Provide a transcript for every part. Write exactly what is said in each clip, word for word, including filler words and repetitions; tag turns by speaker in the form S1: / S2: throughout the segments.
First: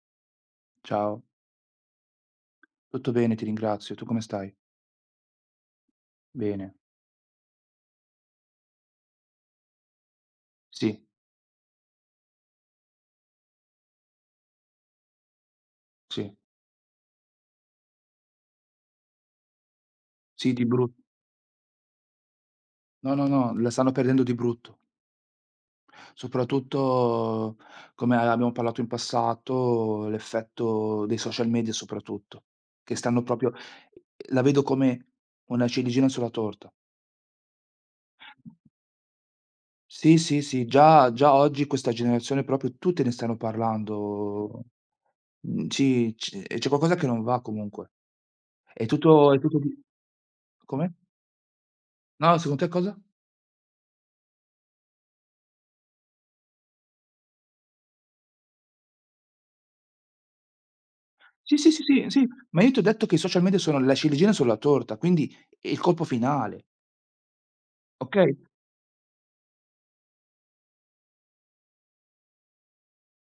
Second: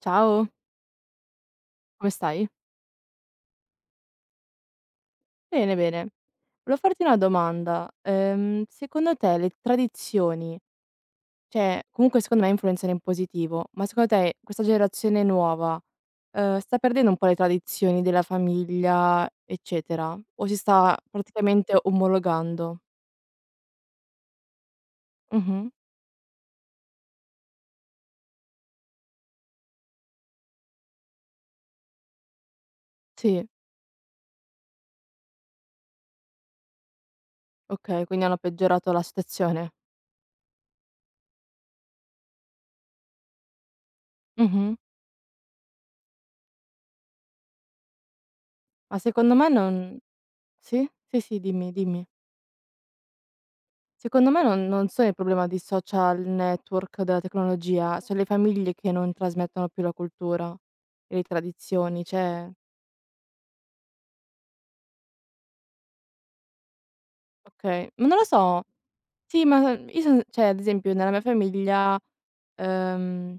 S1: Ciao,
S2: Ciao,
S1: come stai?
S2: tutto bene, ti ringrazio. Tu come stai?
S1: Bene, bene.
S2: Bene.
S1: Volevo farti una domanda. Ehm, secondo te le tradizioni,
S2: Sì,
S1: cioè comunque secondo me influenzano in positivo, ma secondo te questa generazione nuova,
S2: sì,
S1: ehm, sta perdendo un po' le tradizioni della famiglia, eccetera? O
S2: sì,
S1: si
S2: di bru
S1: sta praticamente omologando?
S2: no, no, no, la stanno perdendo di brutto.
S1: Mh-mh.
S2: Soprattutto, come abbiamo parlato in passato, l'effetto dei social media soprattutto, che stanno
S1: Sì,
S2: proprio la vedo come una ciliegina sulla torta.
S1: okay, quindi hanno peggiorato la situazione.
S2: Sì, sì, sì, già già oggi questa generazione proprio tutti ne stanno parlando.
S1: Mh-mh.
S2: Mhmm, sì, c c'è qualcosa che non va comunque. È
S1: Ma
S2: tutto
S1: secondo
S2: è
S1: me
S2: tutto di
S1: non. Sì?
S2: Come?
S1: Sì, sì, dimmi, dimmi.
S2: No, secondo te cosa?
S1: Secondo me non non sono il problema di social network, della tecnologia, sono le famiglie che non trasmettono più la cultura e le
S2: Sì, sì, sì,
S1: tradizioni,
S2: sì, sì,
S1: cioè
S2: ma io ti ho detto che i social media sono la ciliegina sulla torta, quindi è il colpo finale,
S1: okay, ma non lo
S2: okay?
S1: so. Sì, ma io son cioè ad esempio nella mia famiglia, ehm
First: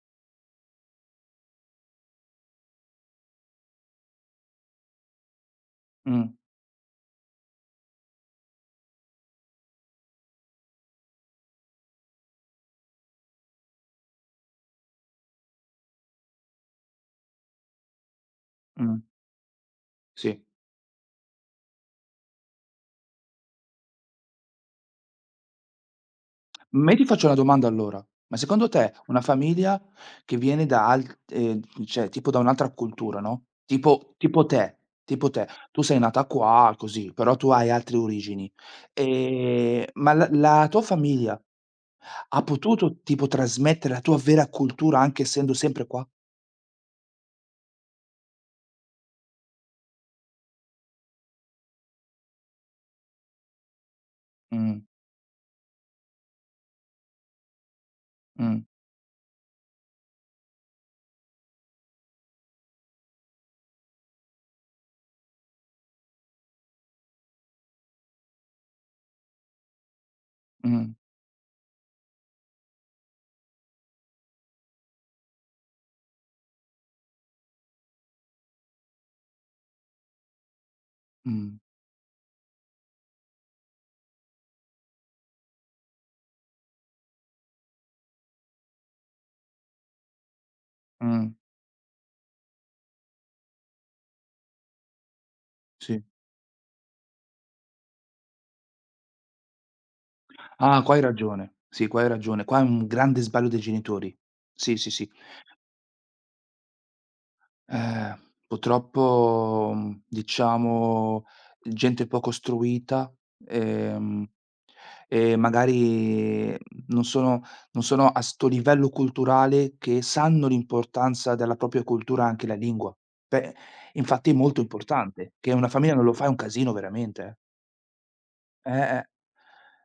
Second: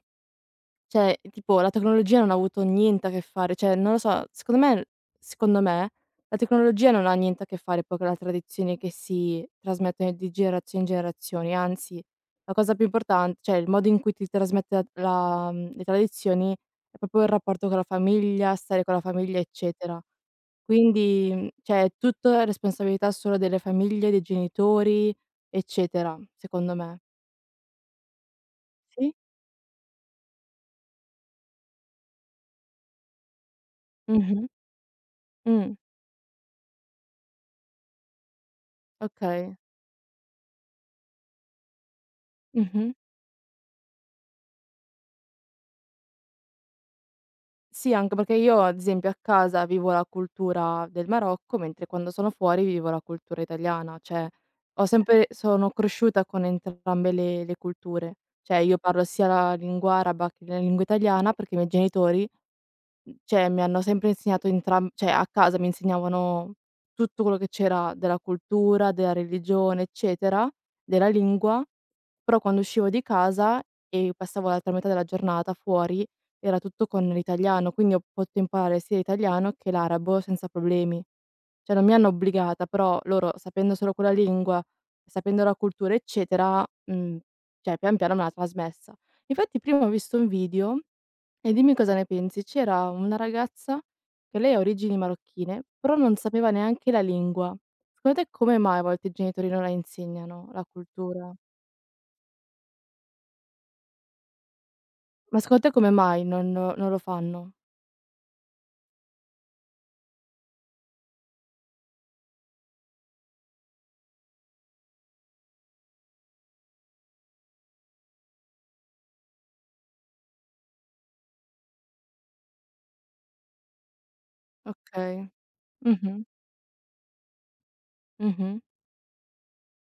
S1: cioè, tipo la tecnologia non ha avuto niente a che fare, cioè non lo so, secondo me secondo me
S2: Mh,
S1: la tecnologia non ha niente a che fare poi con la tradizione che si trasmettono di generazione in generazione, anzi la cosa più importan cioè il modo in cui ti trasmette la mhmm, le tradizioni è proprio il rapporto con la famiglia, stare con
S2: mh,
S1: la famiglia, eccetera.
S2: sì.
S1: Quindi, mhmm, cioè tutto è responsabilità solo delle famiglie, dei genitori, eccetera, secondo
S2: Ma io
S1: me.
S2: ti faccio una domanda allora: ma secondo te
S1: Sì?
S2: una famiglia che viene da alt ehm, cioè tipo da un'altra cultura, no, tipo tipo
S1: Mh-mh.
S2: te tipo te,
S1: Mh.
S2: tu sei nata qua, così, però tu hai altre origini,
S1: Okay.
S2: ehm, ma la la tua famiglia ha
S1: Mh-mh.
S2: potuto tipo trasmettere la tua vera cultura anche essendo sempre qua?
S1: Sì, anche perché io ad esempio a casa vivo la cultura del Marocco, mentre quando sono fuori vivo la cultura italiana, cioè
S2: Mh,
S1: ho sempre sono cresciuta con entrambe le le culture. Cioè
S2: mh,
S1: io parlo sia la lingua araba che la lingua italiana perché i miei genitori Mhmm, cioè mi hanno sempre insegnato entram cioè a casa mi insegnavano tutto quello che c'era della cultura, della religione, eccetera,
S2: mh,
S1: della lingua, però quando uscivo di casa e passavo l'altra metà della giornata fuori era tutto con l'italiano, quindi ho potuto imparare sia l'italiano che l'arabo senza problemi.
S2: mh,
S1: Cioè non mi hanno obbligata, però loro sapendo solo quella lingua, sapendo la cultura, eccetera, mhmm, cioè pian piano me l'ha trasmessa. Infatti prima ho visto un video
S2: mh.
S1: e dimmi cosa ne pensi. C'era una ragazza che lei ha origini marocchine, però
S2: Sì.
S1: non sapeva neanche la lingua. Secondo te come mai a volte i genitori non la insegnano, la
S2: Ah, qua hai
S1: cultura?
S2: ragione. Sì, qua hai ragione. Qua è un grande sbaglio dei genitori. Sì, sì, sì.
S1: Ma secondo te come mai non non lo fanno?
S2: Ehm, Purtroppo, mhmm, diciamo, gente poco istruita, ehm, e magari, mhmm, non sono non sono a 'sto livello culturale che sanno l'importanza della propria cultura, anche la lingua. Beh, infatti è molto
S1: Okay.
S2: importante, che una famiglia non lo
S1: Mh-mh,
S2: fa è un casino veramente, eh.
S1: mh-mh.
S2: Eh, eh.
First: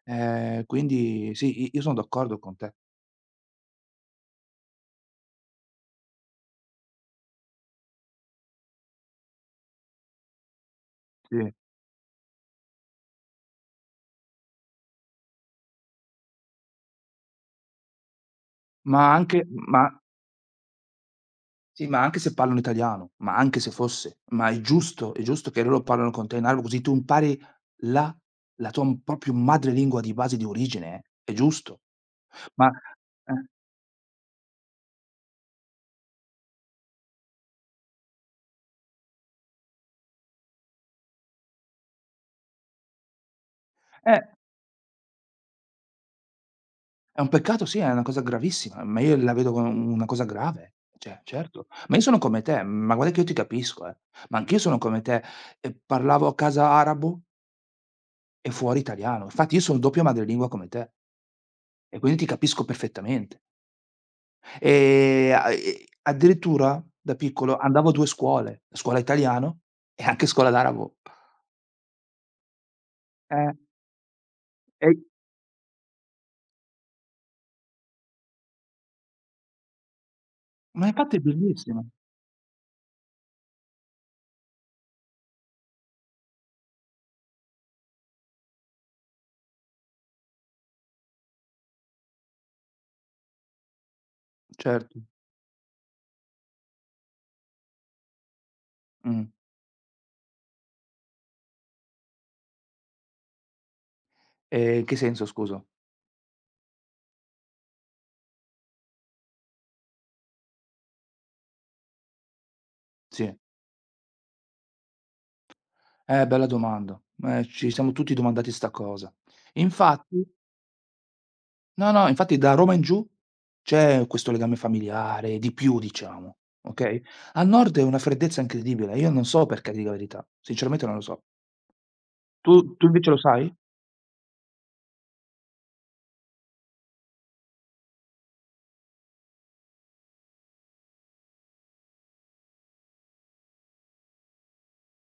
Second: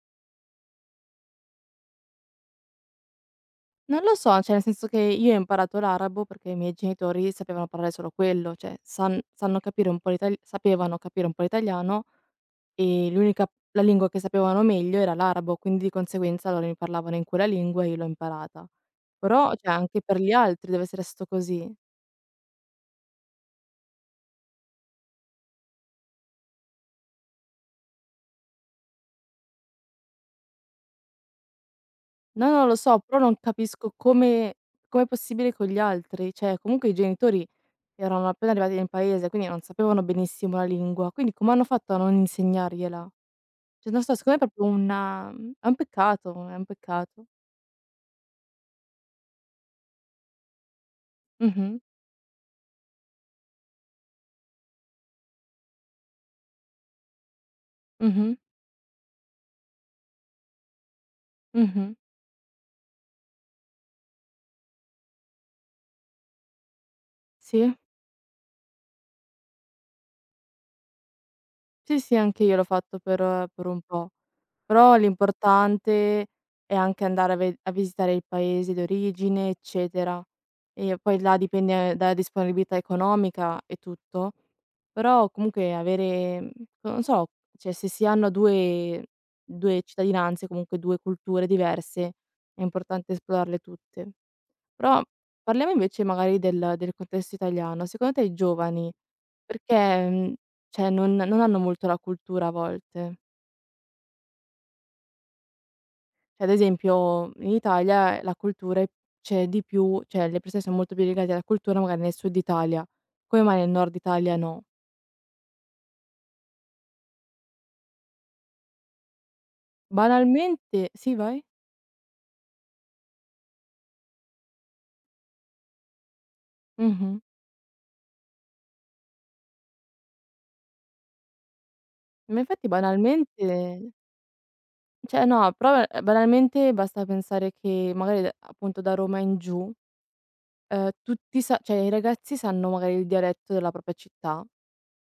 S2: Ehm, quindi sì, i io son d'accordo con te.
S1: Non lo so, cioè nel senso che io ho imparato l'arabo perché i miei genitori sapevano parlare solo quello, cioè san sanno capire un po' l'itali sapevano capire un po'
S2: Sì.
S1: l'italiano e l'unica la lingua che sapevano meglio era l'arabo, quindi di conseguenza loro mi parlavano in quella lingua e io l'ho imparata.
S2: Ma anche
S1: Però cioè
S2: ma
S1: anche per gli altri deve essere stato così.
S2: Sì, ma anche se parlano italiano, ma anche se fosse, ma è giusto è giusto che loro parlano con te in arabo così tu impari la la tua m proprio madrelingua di base, di origine, eh, è giusto.
S1: No, non
S2: Ma
S1: lo so, però non
S2: eh,
S1: capisco come com'è possibile con gli altri. Cioè comunque i genitori erano appena arrivati in paese, quindi non sapevano benissimo la lingua, quindi come hanno fatto a non insegnargliela? Cioè non so,
S2: eh,
S1: secondo me è proprio una mhmm, è un peccato, è un
S2: è
S1: peccato.
S2: un peccato sì, è una cosa gravissima, ma io la vedo come una cosa grave. Cioè, certo,
S1: Mh-mh,
S2: ma io sono come te, ma guarda che io ti capisco, eh, ma anch'io sono come te e parlavo a casa arabo
S1: mh-mh,
S2: e fuori italiano. Infatti io sono doppia madrelingua come te
S1: mh-mh.
S2: e quindi ti capisco perfettamente. Ehm, a e Addirittura da piccolo
S1: Sì.
S2: andavo a due scuole, scuola italiano e anche scuola d'arabo.
S1: Sì, sì, anche io l'ho fatto per eh,
S2: Eh,
S1: per un po',
S2: e
S1: però l'importante è anche andare a ve a visitare il paese d'origine, eccetera.
S2: ma
S1: E
S2: Infatti è
S1: poi là
S2: bellissimo.
S1: dipende dalla disponibilità economica e tutto, però comunque avere mhmm, non so, cioè se si hanno 2- 2 cittadinanze, comunque due culture diverse, è importante esplorarle tutte.
S2: Certo.
S1: Però parliamo invece magari del del contesto italiano. Secondo te i giovani
S2: Mh.
S1: perché, mhmm, cioè non non hanno molto la cultura a volte?
S2: Ehm, in che senso scusa?
S1: Cioè ad esempio in Italia la cultura è c'è di più cioè le persone sono molto più legate alla cultura magari nel sud Italia.
S2: Sì.
S1: Come mai nel nord Italia no?
S2: Eh, bella domanda. Eh, ci siamo tutti domandati 'sta cosa. Infatti
S1: Banalmente sì, vai?
S2: No, no, infatti da Roma in giù c'è questo legame familiare, di più diciamo, okay?
S1: Mh-mh.
S2: Al nord è una freddezza incredibile, io non so perché, ti dico la verità, sinceramente non lo so.
S1: Ma
S2: Tu
S1: infatti
S2: tu invece lo sai?
S1: banalmente cioè no, però eh, banalmente basta pensare che magari da- appunto da Roma in giù. Ehm, tutti sa cioè i ragazzi sanno magari il dialetto della propria città,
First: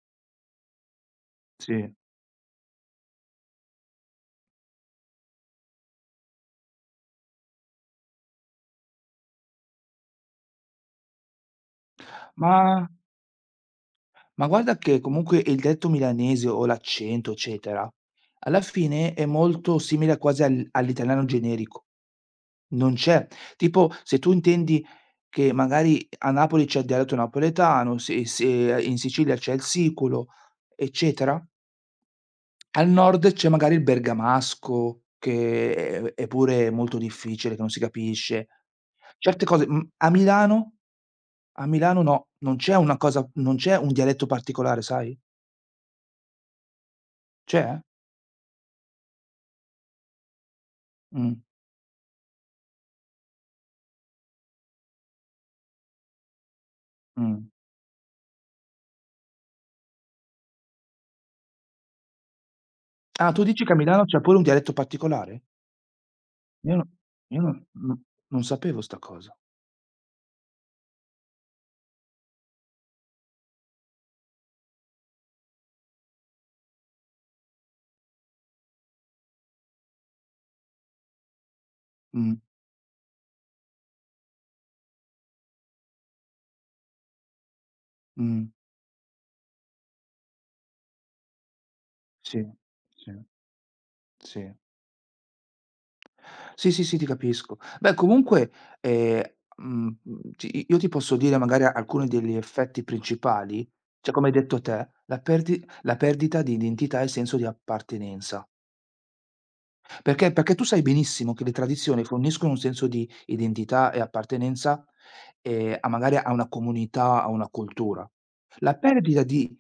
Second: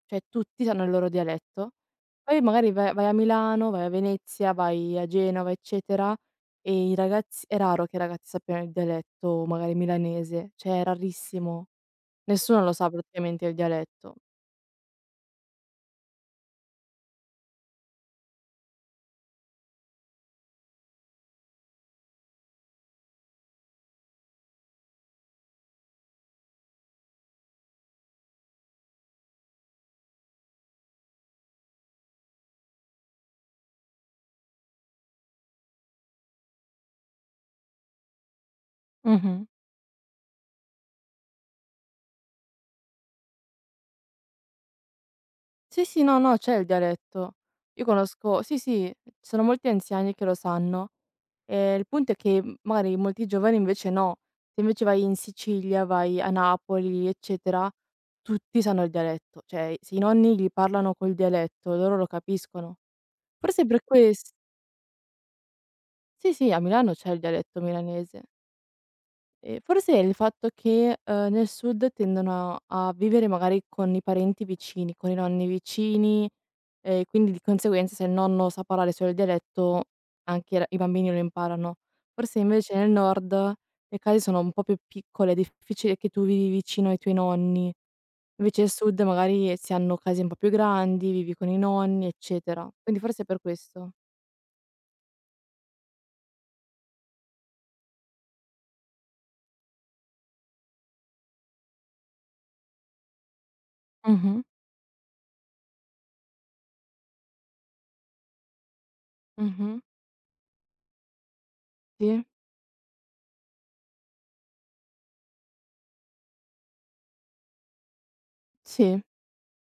S1: cioè tutti sanno il loro dialetto.
S2: Sì.
S1: Poi magari vai vai a Milano, vai a Venezia, vai a Genova, eccetera, e i ragazzi è raro che i ragazzi sappiano il dialetto magari milanese, cioè è rarissimo. Nessuno lo
S2: Ma
S1: sa praticamente il dialetto.
S2: Ma guarda che comunque il detto milanese o l'accento, eccetera, alla fine è molto simile quasi al all'italiano generico. Non c'è Tipo se tu intendi che magari a Napoli c'è il dialetto napoletano, se se in Sicilia c'è il siculo, eccetera, al nord c'è magari il bergamasco che è è pure molto difficile, che non si capisce. Certe
S1: Mh-mh.
S2: cose mhmm, a Milano, a Milano no, non c'è una cosa non c'è un dialetto particolare, sai?
S1: Sì, sì, no, no, c'è il dialetto.
S2: C'è?
S1: Io conosco, sì, sì, ci sono molti anziani che lo sanno.
S2: Mh.
S1: Ehm, il punto è che, mhmm, magari molti giovani invece no. Se invece vai in Sicilia, vai a Napoli,
S2: Mh.
S1: eccetera, tutti sanno il dialetto. Cioè, se i nonni gli parlano col dialetto, loro lo capiscono.
S2: Ah, tu dici
S1: Forse
S2: che a
S1: per
S2: Milano c'è
S1: ques
S2: pure un dialetto particolare?
S1: sì, sì, a
S2: Io no
S1: Milano c'è il
S2: io non
S1: dialetto
S2: no
S1: milanese.
S2: non sapevo sta cosa.
S1: Ehm, forse il fatto che, uhm, nel sud tendono a vivere magari con i parenti vicini, con i nonni vicini, e quindi di conseguenza se il nonno sa parlare solo il dialetto anche r i bambini lo imparano.
S2: Mh,
S1: Forse invece nel nord le case sono un po' più piccole, è difficile che tu vivi vicino ai tuoi nonni.
S2: mh.
S1: Invece al sud magari si hanno case un po' più grandi, vivi con i nonni,
S2: Sì,
S1: eccetera. Quindi
S2: sì,
S1: forse è per questo.
S2: sì. Sì, sì, sì, ti capisco. Beh, comunque, ehm, mhmm, ti io ti posso dire magari alcuni degli effetti principali, cioè come hai
S1: Mh-mh,
S2: detto te, la perdi la perdita di identità e senso di appartenenza.
S1: mh-mh.
S2: Perché perché tu sai benissimo che le tradizioni
S1: Sì,
S2: forniscono un senso di identità e appartenenza, ehm, a magari a una comunità, a una cultura. La
S1: sì,
S2: perdita di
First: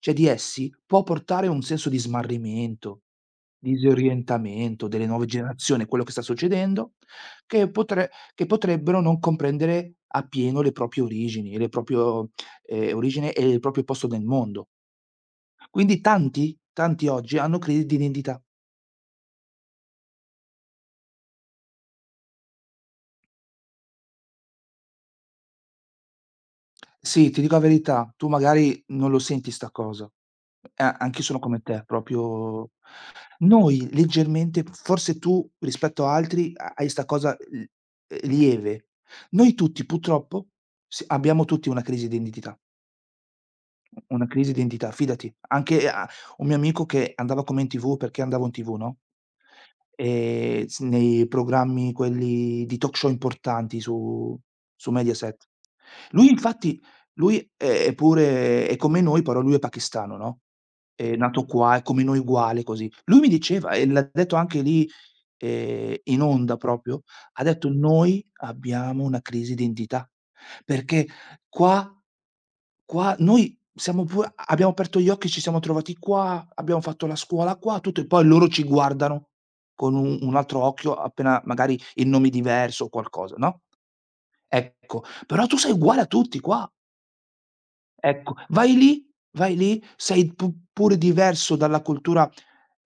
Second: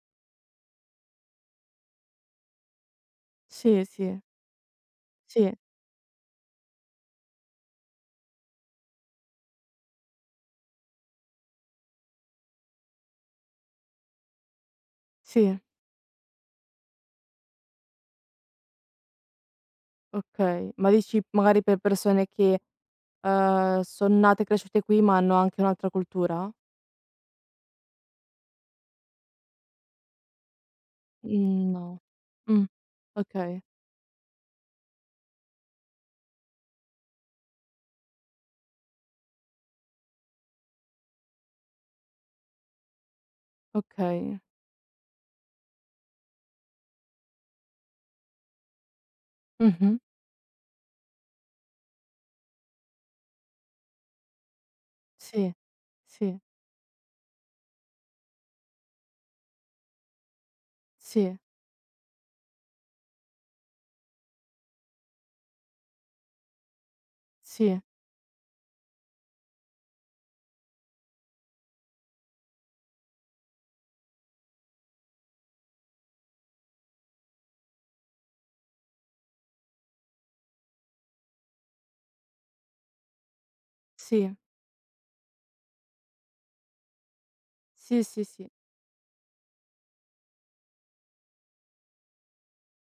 S2: cioè di essi può portare a un senso di smarrimento,
S1: sì, sì,
S2: disorientamento delle nuove
S1: sì,
S2: generazioni, quello che sta succedendo, che potre che potrebbero non comprendere appieno le proprie origini, le proprio ehm, origine e il proprio posto nel mondo.
S1: sì.
S2: Quindi tanti, tanti oggi hanno crisi di identità.
S1: Okay, ma dici magari per persone che, ehm, son nate e cresciute qui, ma hanno anche un'altra cultura?
S2: Sì, ti dico la verità, tu magari non lo senti 'sta cosa. A anch'io sono come
S1: Mhmm,
S2: te,
S1: no. Mh,
S2: proprio
S1: okay,
S2: noi leggermente, forse tu rispetto a altri ha hai 'sta cosa l eh, lieve. Noi tutti purtroppo s abbiamo tutti una crisi di identità, una
S1: okay.
S2: crisi di identità, fidati. Anche a un mio amico che andava con me in T V perché andavo in T V, no?
S1: Mh-mh.
S2: Ehm, s Nei programmi quelli di talk show importanti su su Mediaset.
S1: Sì,
S2: Lui
S1: sì,
S2: infatti lui è è pure è come noi, però lui è pakistano, no, è
S1: sì,
S2: nato qua, è come noi uguale così. Lui mi diceva, e l'ha detto anche lì, ehm, in onda proprio, ha detto:
S1: sì,
S2: "Noi abbiamo una crisi d'identità, perché qua". Qua noi siamo pure a abbiamo aperto gli occhi, ci siamo trovati qua, abbiamo fatto la scuola qua, tutto e poi loro ci guardano con un un altro occhio appena magari il nome è diverso o qualcosa, no,
S1: sì,
S2: ecco. Però tu sei uguale a tutti qua,
S1: sì, sì,
S2: ecco.
S1: sì,
S2: Vai lì vai lì, sei pu pure diverso dalla cultura,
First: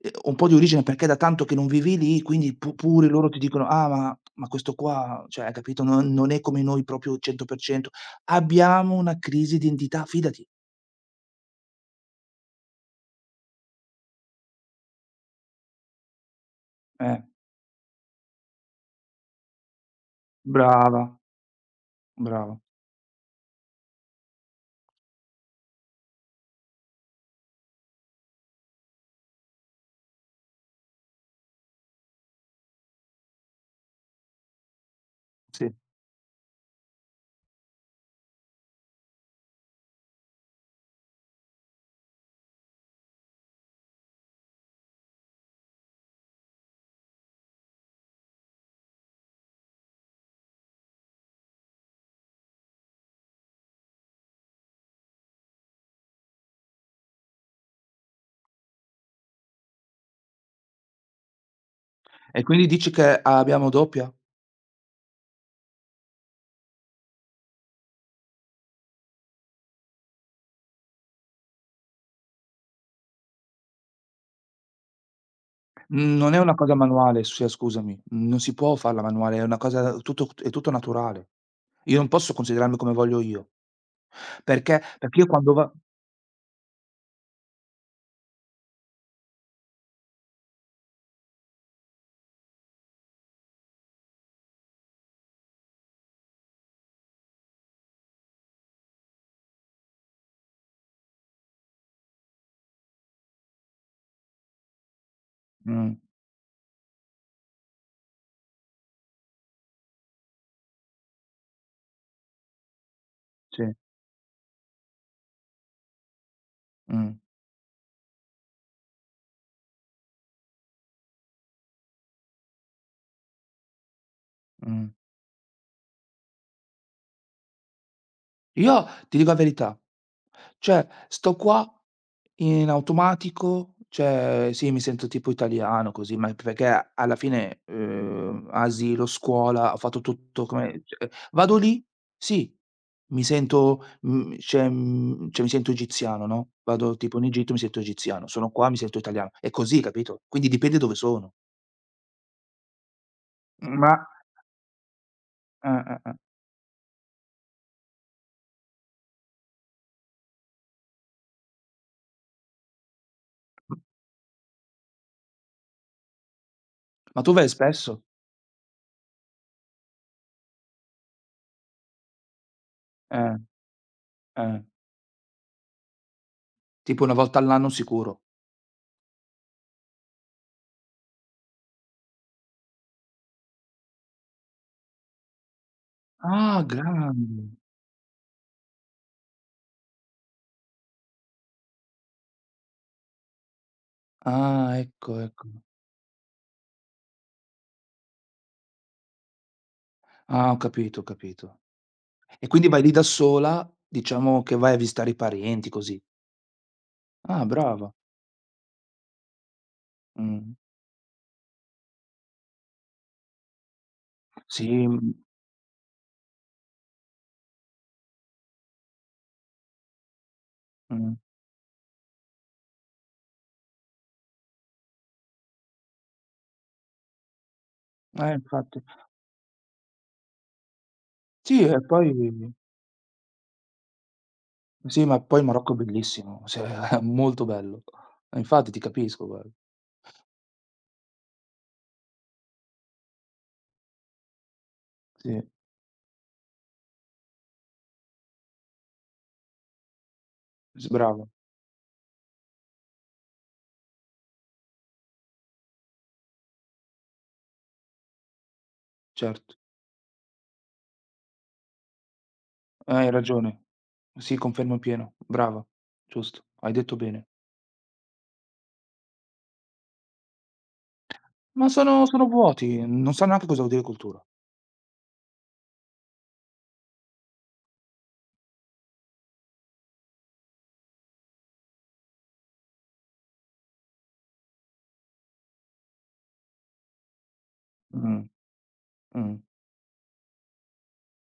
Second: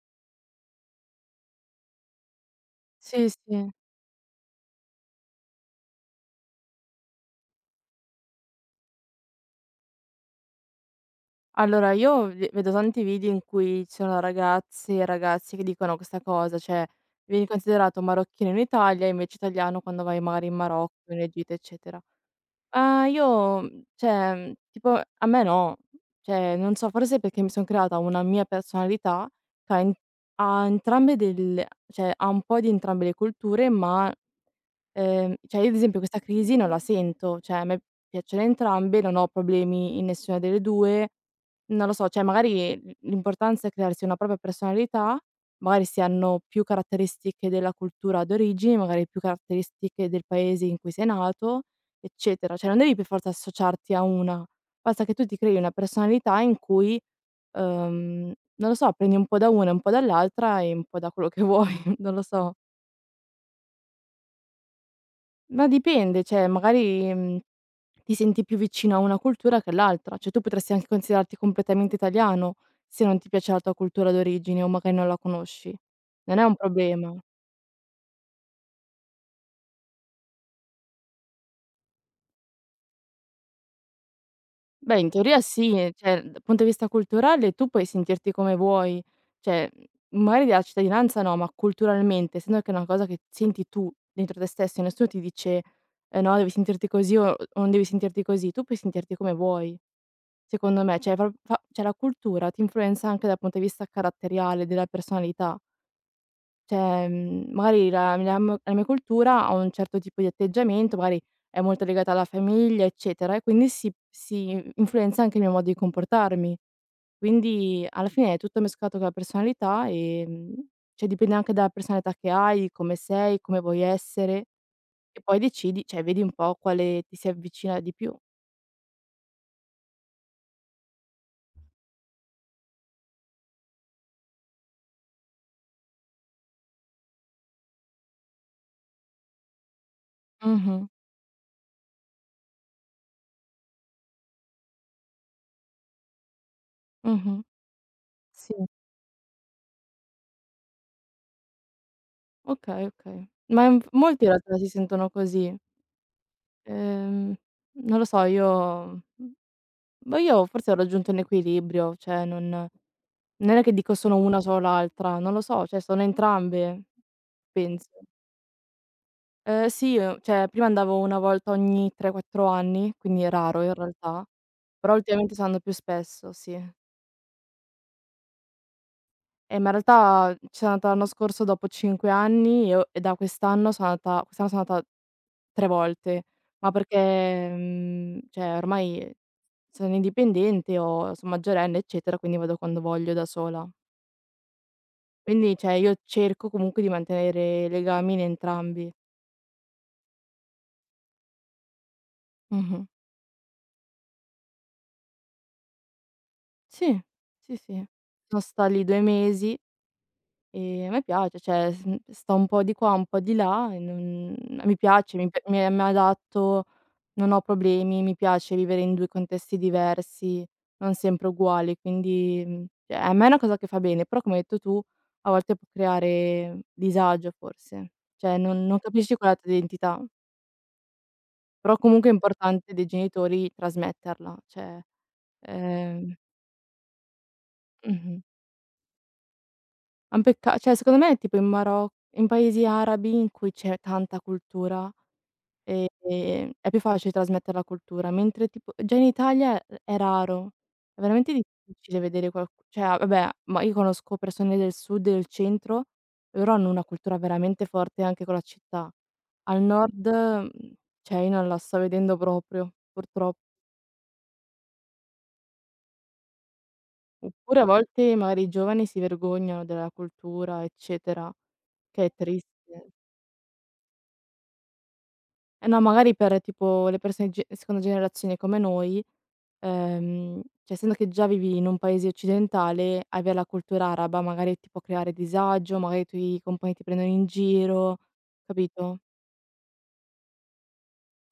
S2: ehm, un po' di origine perché è da tanto che non vivi lì, quindi pu pure loro
S1: sì,
S2: ti dicono:
S1: sì.
S2: "Ah, ma ma questo qua, cioè, hai capito, non non è come noi proprio cento per cento." Abbiamo una crisi di identità, fidati,
S1: Allora io ve vedo tanti video in cui ci sono ragazze e ragazzi che dicono questa cosa, cioè
S2: eh.
S1: vieni considerato marocchino in Italia, invece italiano quando vai magari in Marocco,
S2: Brava,
S1: in Egitto, eccetera.
S2: brava,
S1: Ah, io, mhmm, cioè, mhmm, tipo a me no. Cioè, non so, forse perché mi son creata una mia personalità che ha en ha entrambe del cioè, ha un po' di entrambe le culture, ma Ehm, cioè io
S2: sì.
S1: ad esempio questa crisi non la sento, cioè a me piacciono entrambe, non ho problemi in nessuna delle due, non lo so, cioè magari l l'importanza è crearsi una propria personalità, magari si hanno più caratteristiche della cultura d'origine, magari più caratteristiche del paese in cui sei nato, eccetera. Cioè non devi per forza associarti a una, basta che tu ti crei una personalità in cui, ehm, non lo so, prendi un po' da una, un po' dall'altra e un po' da quello che vuoi, non lo
S2: E
S1: so.
S2: quindi dici che abbiamo doppia?
S1: Ma dipende, cioè magari, mhmm, ti senti più vicino a una cultura che all'altra, cioè tu potresti anche considerarti completamente italiano, se non ti piace la tua cultura d'origine o magari non la conosci.
S2: Mhmm, Non è
S1: Non è
S2: una
S1: un
S2: cosa
S1: problema.
S2: manuale, sia scusami, non si può farla manuale, è una cosa tutto è tutto naturale. Io non posso considerarmi come voglio io, perché
S1: Beh, in
S2: perché io
S1: teoria
S2: quando
S1: sì,
S2: va
S1: ehm, cioè dal punto di vista culturale tu puoi sentirti come vuoi, cioè, mhmm, magari della cittadinanza no, ma culturalmente, essendo che è una cosa che senti tu dentro te stesso e nessuno ti dice: "Eh no, devi sentirti così o o non devi sentirti così", tu puoi sentirti come vuoi. Secondo me, cioè pro fa cioè la cultura ti influenza anche dal punto di vista caratteriale, della personalità.
S2: mh,
S1: Cioè, mhmm, magari la la m la mia cultura ha un certo tipo di atteggiamento, magari è molto legata alla famiglia, eccetera, e
S2: sì,
S1: quindi si si influenza anche il mio modo di comportarmi.
S2: mh,
S1: Quindi alla fine è tutto mescolato con la personalità, ehm, cioè dipende anche dalla personalità che hai, come sei, come vuoi essere
S2: mh.
S1: e poi decidi cioè vedi un po' quale ti si avvicina di più.
S2: Io ti dico la verità, cioè sto qua in automatico, cioè sì, mi sento tipo italiano così, ma perché alla fine, uhm, asilo, scuola, ho fatto tutto come
S1: Mh-mh,
S2: cioè vado lì, sì, mi sento, mhmm, cioè mhmm, cioè mi sento egiziano, no, vado tipo in
S1: mh-mh.
S2: Egitto, mi sento egiziano, sono
S1: Sì.
S2: qua, mi sento italiano. È così, capito? Quindi dipende dove sono.
S1: Okay, okay. Ma, mhmm,
S2: Ma
S1: molti in realtà si sentono così.
S2: eh, eh, eh.
S1: Ehm, non lo so, io boh, io forse ho raggiunto un equilibrio, cioè non non è che dico sono una sono l'altra, non lo so, cioè sono entrambe,
S2: Ma tu vai
S1: penso.
S2: spesso?
S1: Ehm, sì, uhm, cioè prima andavo una volta ogni tre, quattro anni, quindi è
S2: Eh,
S1: raro in realtà,
S2: eh.
S1: però ultimamente sto andando più spesso, sì.
S2: Tipo una volta all'anno sicuro.
S1: Eh, ma in realtà ci sono andata l'anno scorso dopo cinque anni e o e da quest'anno sono andata quest'anno sono andata tre volte,
S2: Ah,
S1: ma perché,
S2: grande.
S1: mhmm, cioè ormai sono indipendente o son maggiorenne, eccetera, quindi vado quando voglio da sola.
S2: Ah, ecco, ecco.
S1: Quindi, cioè, io cerco comunque di mantenere legami in entrambi.
S2: Ah, ho capito, ho capito. E quindi vai
S1: Mh-mh.
S2: lì da sola, diciamo che vai a visitare i parenti, così.
S1: Sì,
S2: Ah,
S1: sì, sì.
S2: brava.
S1: Sono stata lì due mesi.
S2: Mh.
S1: Ehm, a me piace, cioè, s mhmm, sto un po' di qua, un po' di là e non mi
S2: Sì, mh,
S1: piace, mi p mi mi adatto, non ho problemi, mi piace vivere in due contesti diversi, non
S2: mh.
S1: sempre uguali, quindi, mhmm, cioè a me è una cosa che fa bene, però come hai detto tu, a volte può creare disagio forse.
S2: Eh,
S1: Cioè non non
S2: infatti.
S1: capisci qual è la tua identità,
S2: Sì,
S1: però
S2: e
S1: comunque
S2: poi
S1: è importante dei genitori trasmetterla, cioè,
S2: sì, ma poi il Marocco è
S1: ehm
S2: bellissimo, sì, molto bello.
S1: mh-mh.
S2: Eh, infatti ti capisco, guarda.
S1: È un pecca cioè secondo me tipo in Maroc in paesi arabi in cui c'è tanta cultura.
S2: Sì,
S1: Ehm, ehm, è più facile trasmettere la cultura, mentre tipo già in Italia è è raro,
S2: s
S1: è
S2: brava,
S1: veramente difficile vedere qualc cioè ah, vabbè, ma io conosco persone del sud e del centro, loro hanno una cultura veramente forte anche con la città.
S2: certo.
S1: Al nord, mhmm, cioè io non la sto vedendo proprio,
S2: Eh, hai
S1: purtroppo.
S2: ragione. Sì, confermo pieno. Brava, giusto, hai detto bene.
S1: Oppure a volte magari i giovani si vergognano della cultura, eccetera,
S2: Ma
S1: che
S2: sono
S1: è
S2: sono vuoti,
S1: triste.
S2: non sanno neanche cosa vuol dire cultura.
S1: Eh no, magari per tipo le persone di ge seconda generazione come noi, ehm, cioè essendo che già vivi in un paese occidentale, avere la cultura araba magari ti può creare disagio, magari i tuoi compagni ti prendono in giro,
S2: Mh,
S1: capito?
S2: mh.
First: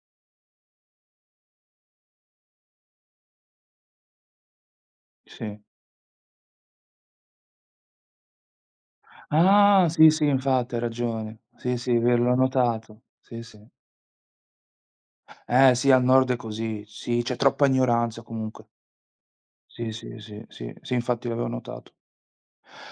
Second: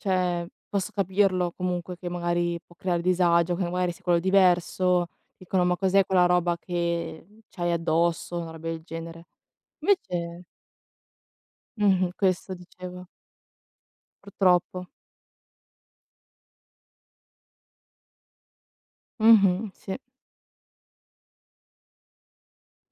S1: Cioè, posso capirlo comunque che magari può creare disagio, che magari sei quello diverso,
S2: Sì.
S1: dicono: "Ma cos'è quella roba che c'hai addosso?" Una roba del genere.
S2: Ah, sì, sì,
S1: Invece,
S2: infatti hai ragione. Sì, sì, è
S1: mh-mh,
S2: vero, l'ho
S1: questo
S2: notato.
S1: dicevo,
S2: Sì, sì.
S1: purtroppo.
S2: Eh, sì, al nord è così. Sì, c'è troppa ignoranza comunque.
S1: Mh-mh,
S2: Sì,
S1: sì.
S2: sì, sì, sì, sì, infatti l'avevo notato.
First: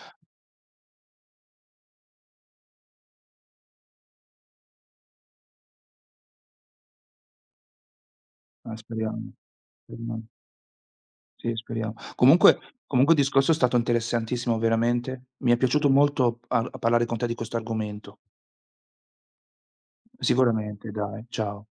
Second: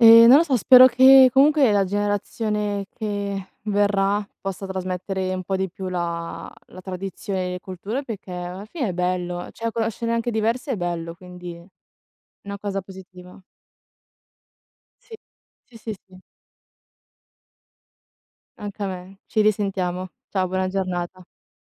S1: Ehm, non lo so, spero che comunque la generazione che verrà possa trasmettere un po' di più la la tradizione e le culture, perché alla
S2: Eh,
S1: fine è
S2: speriamo.
S1: bello, cioè conoscerne
S2: Speriamo.
S1: anche diverse è bello,
S2: Sì,
S1: quindi è
S2: speriamo.
S1: una
S2: Comunque
S1: cosa
S2: comunque il
S1: positiva.
S2: discorso è stato interessantissimo
S1: Sì.
S2: veramente. Mi è
S1: Sì,
S2: piaciuto
S1: sì, sì,
S2: molto par parlare con te di questo argomento.
S1: anche a me. Ci risentiamo. Ciao, buona
S2: Sicuramente,
S1: giornata.
S2: dai. Ciao.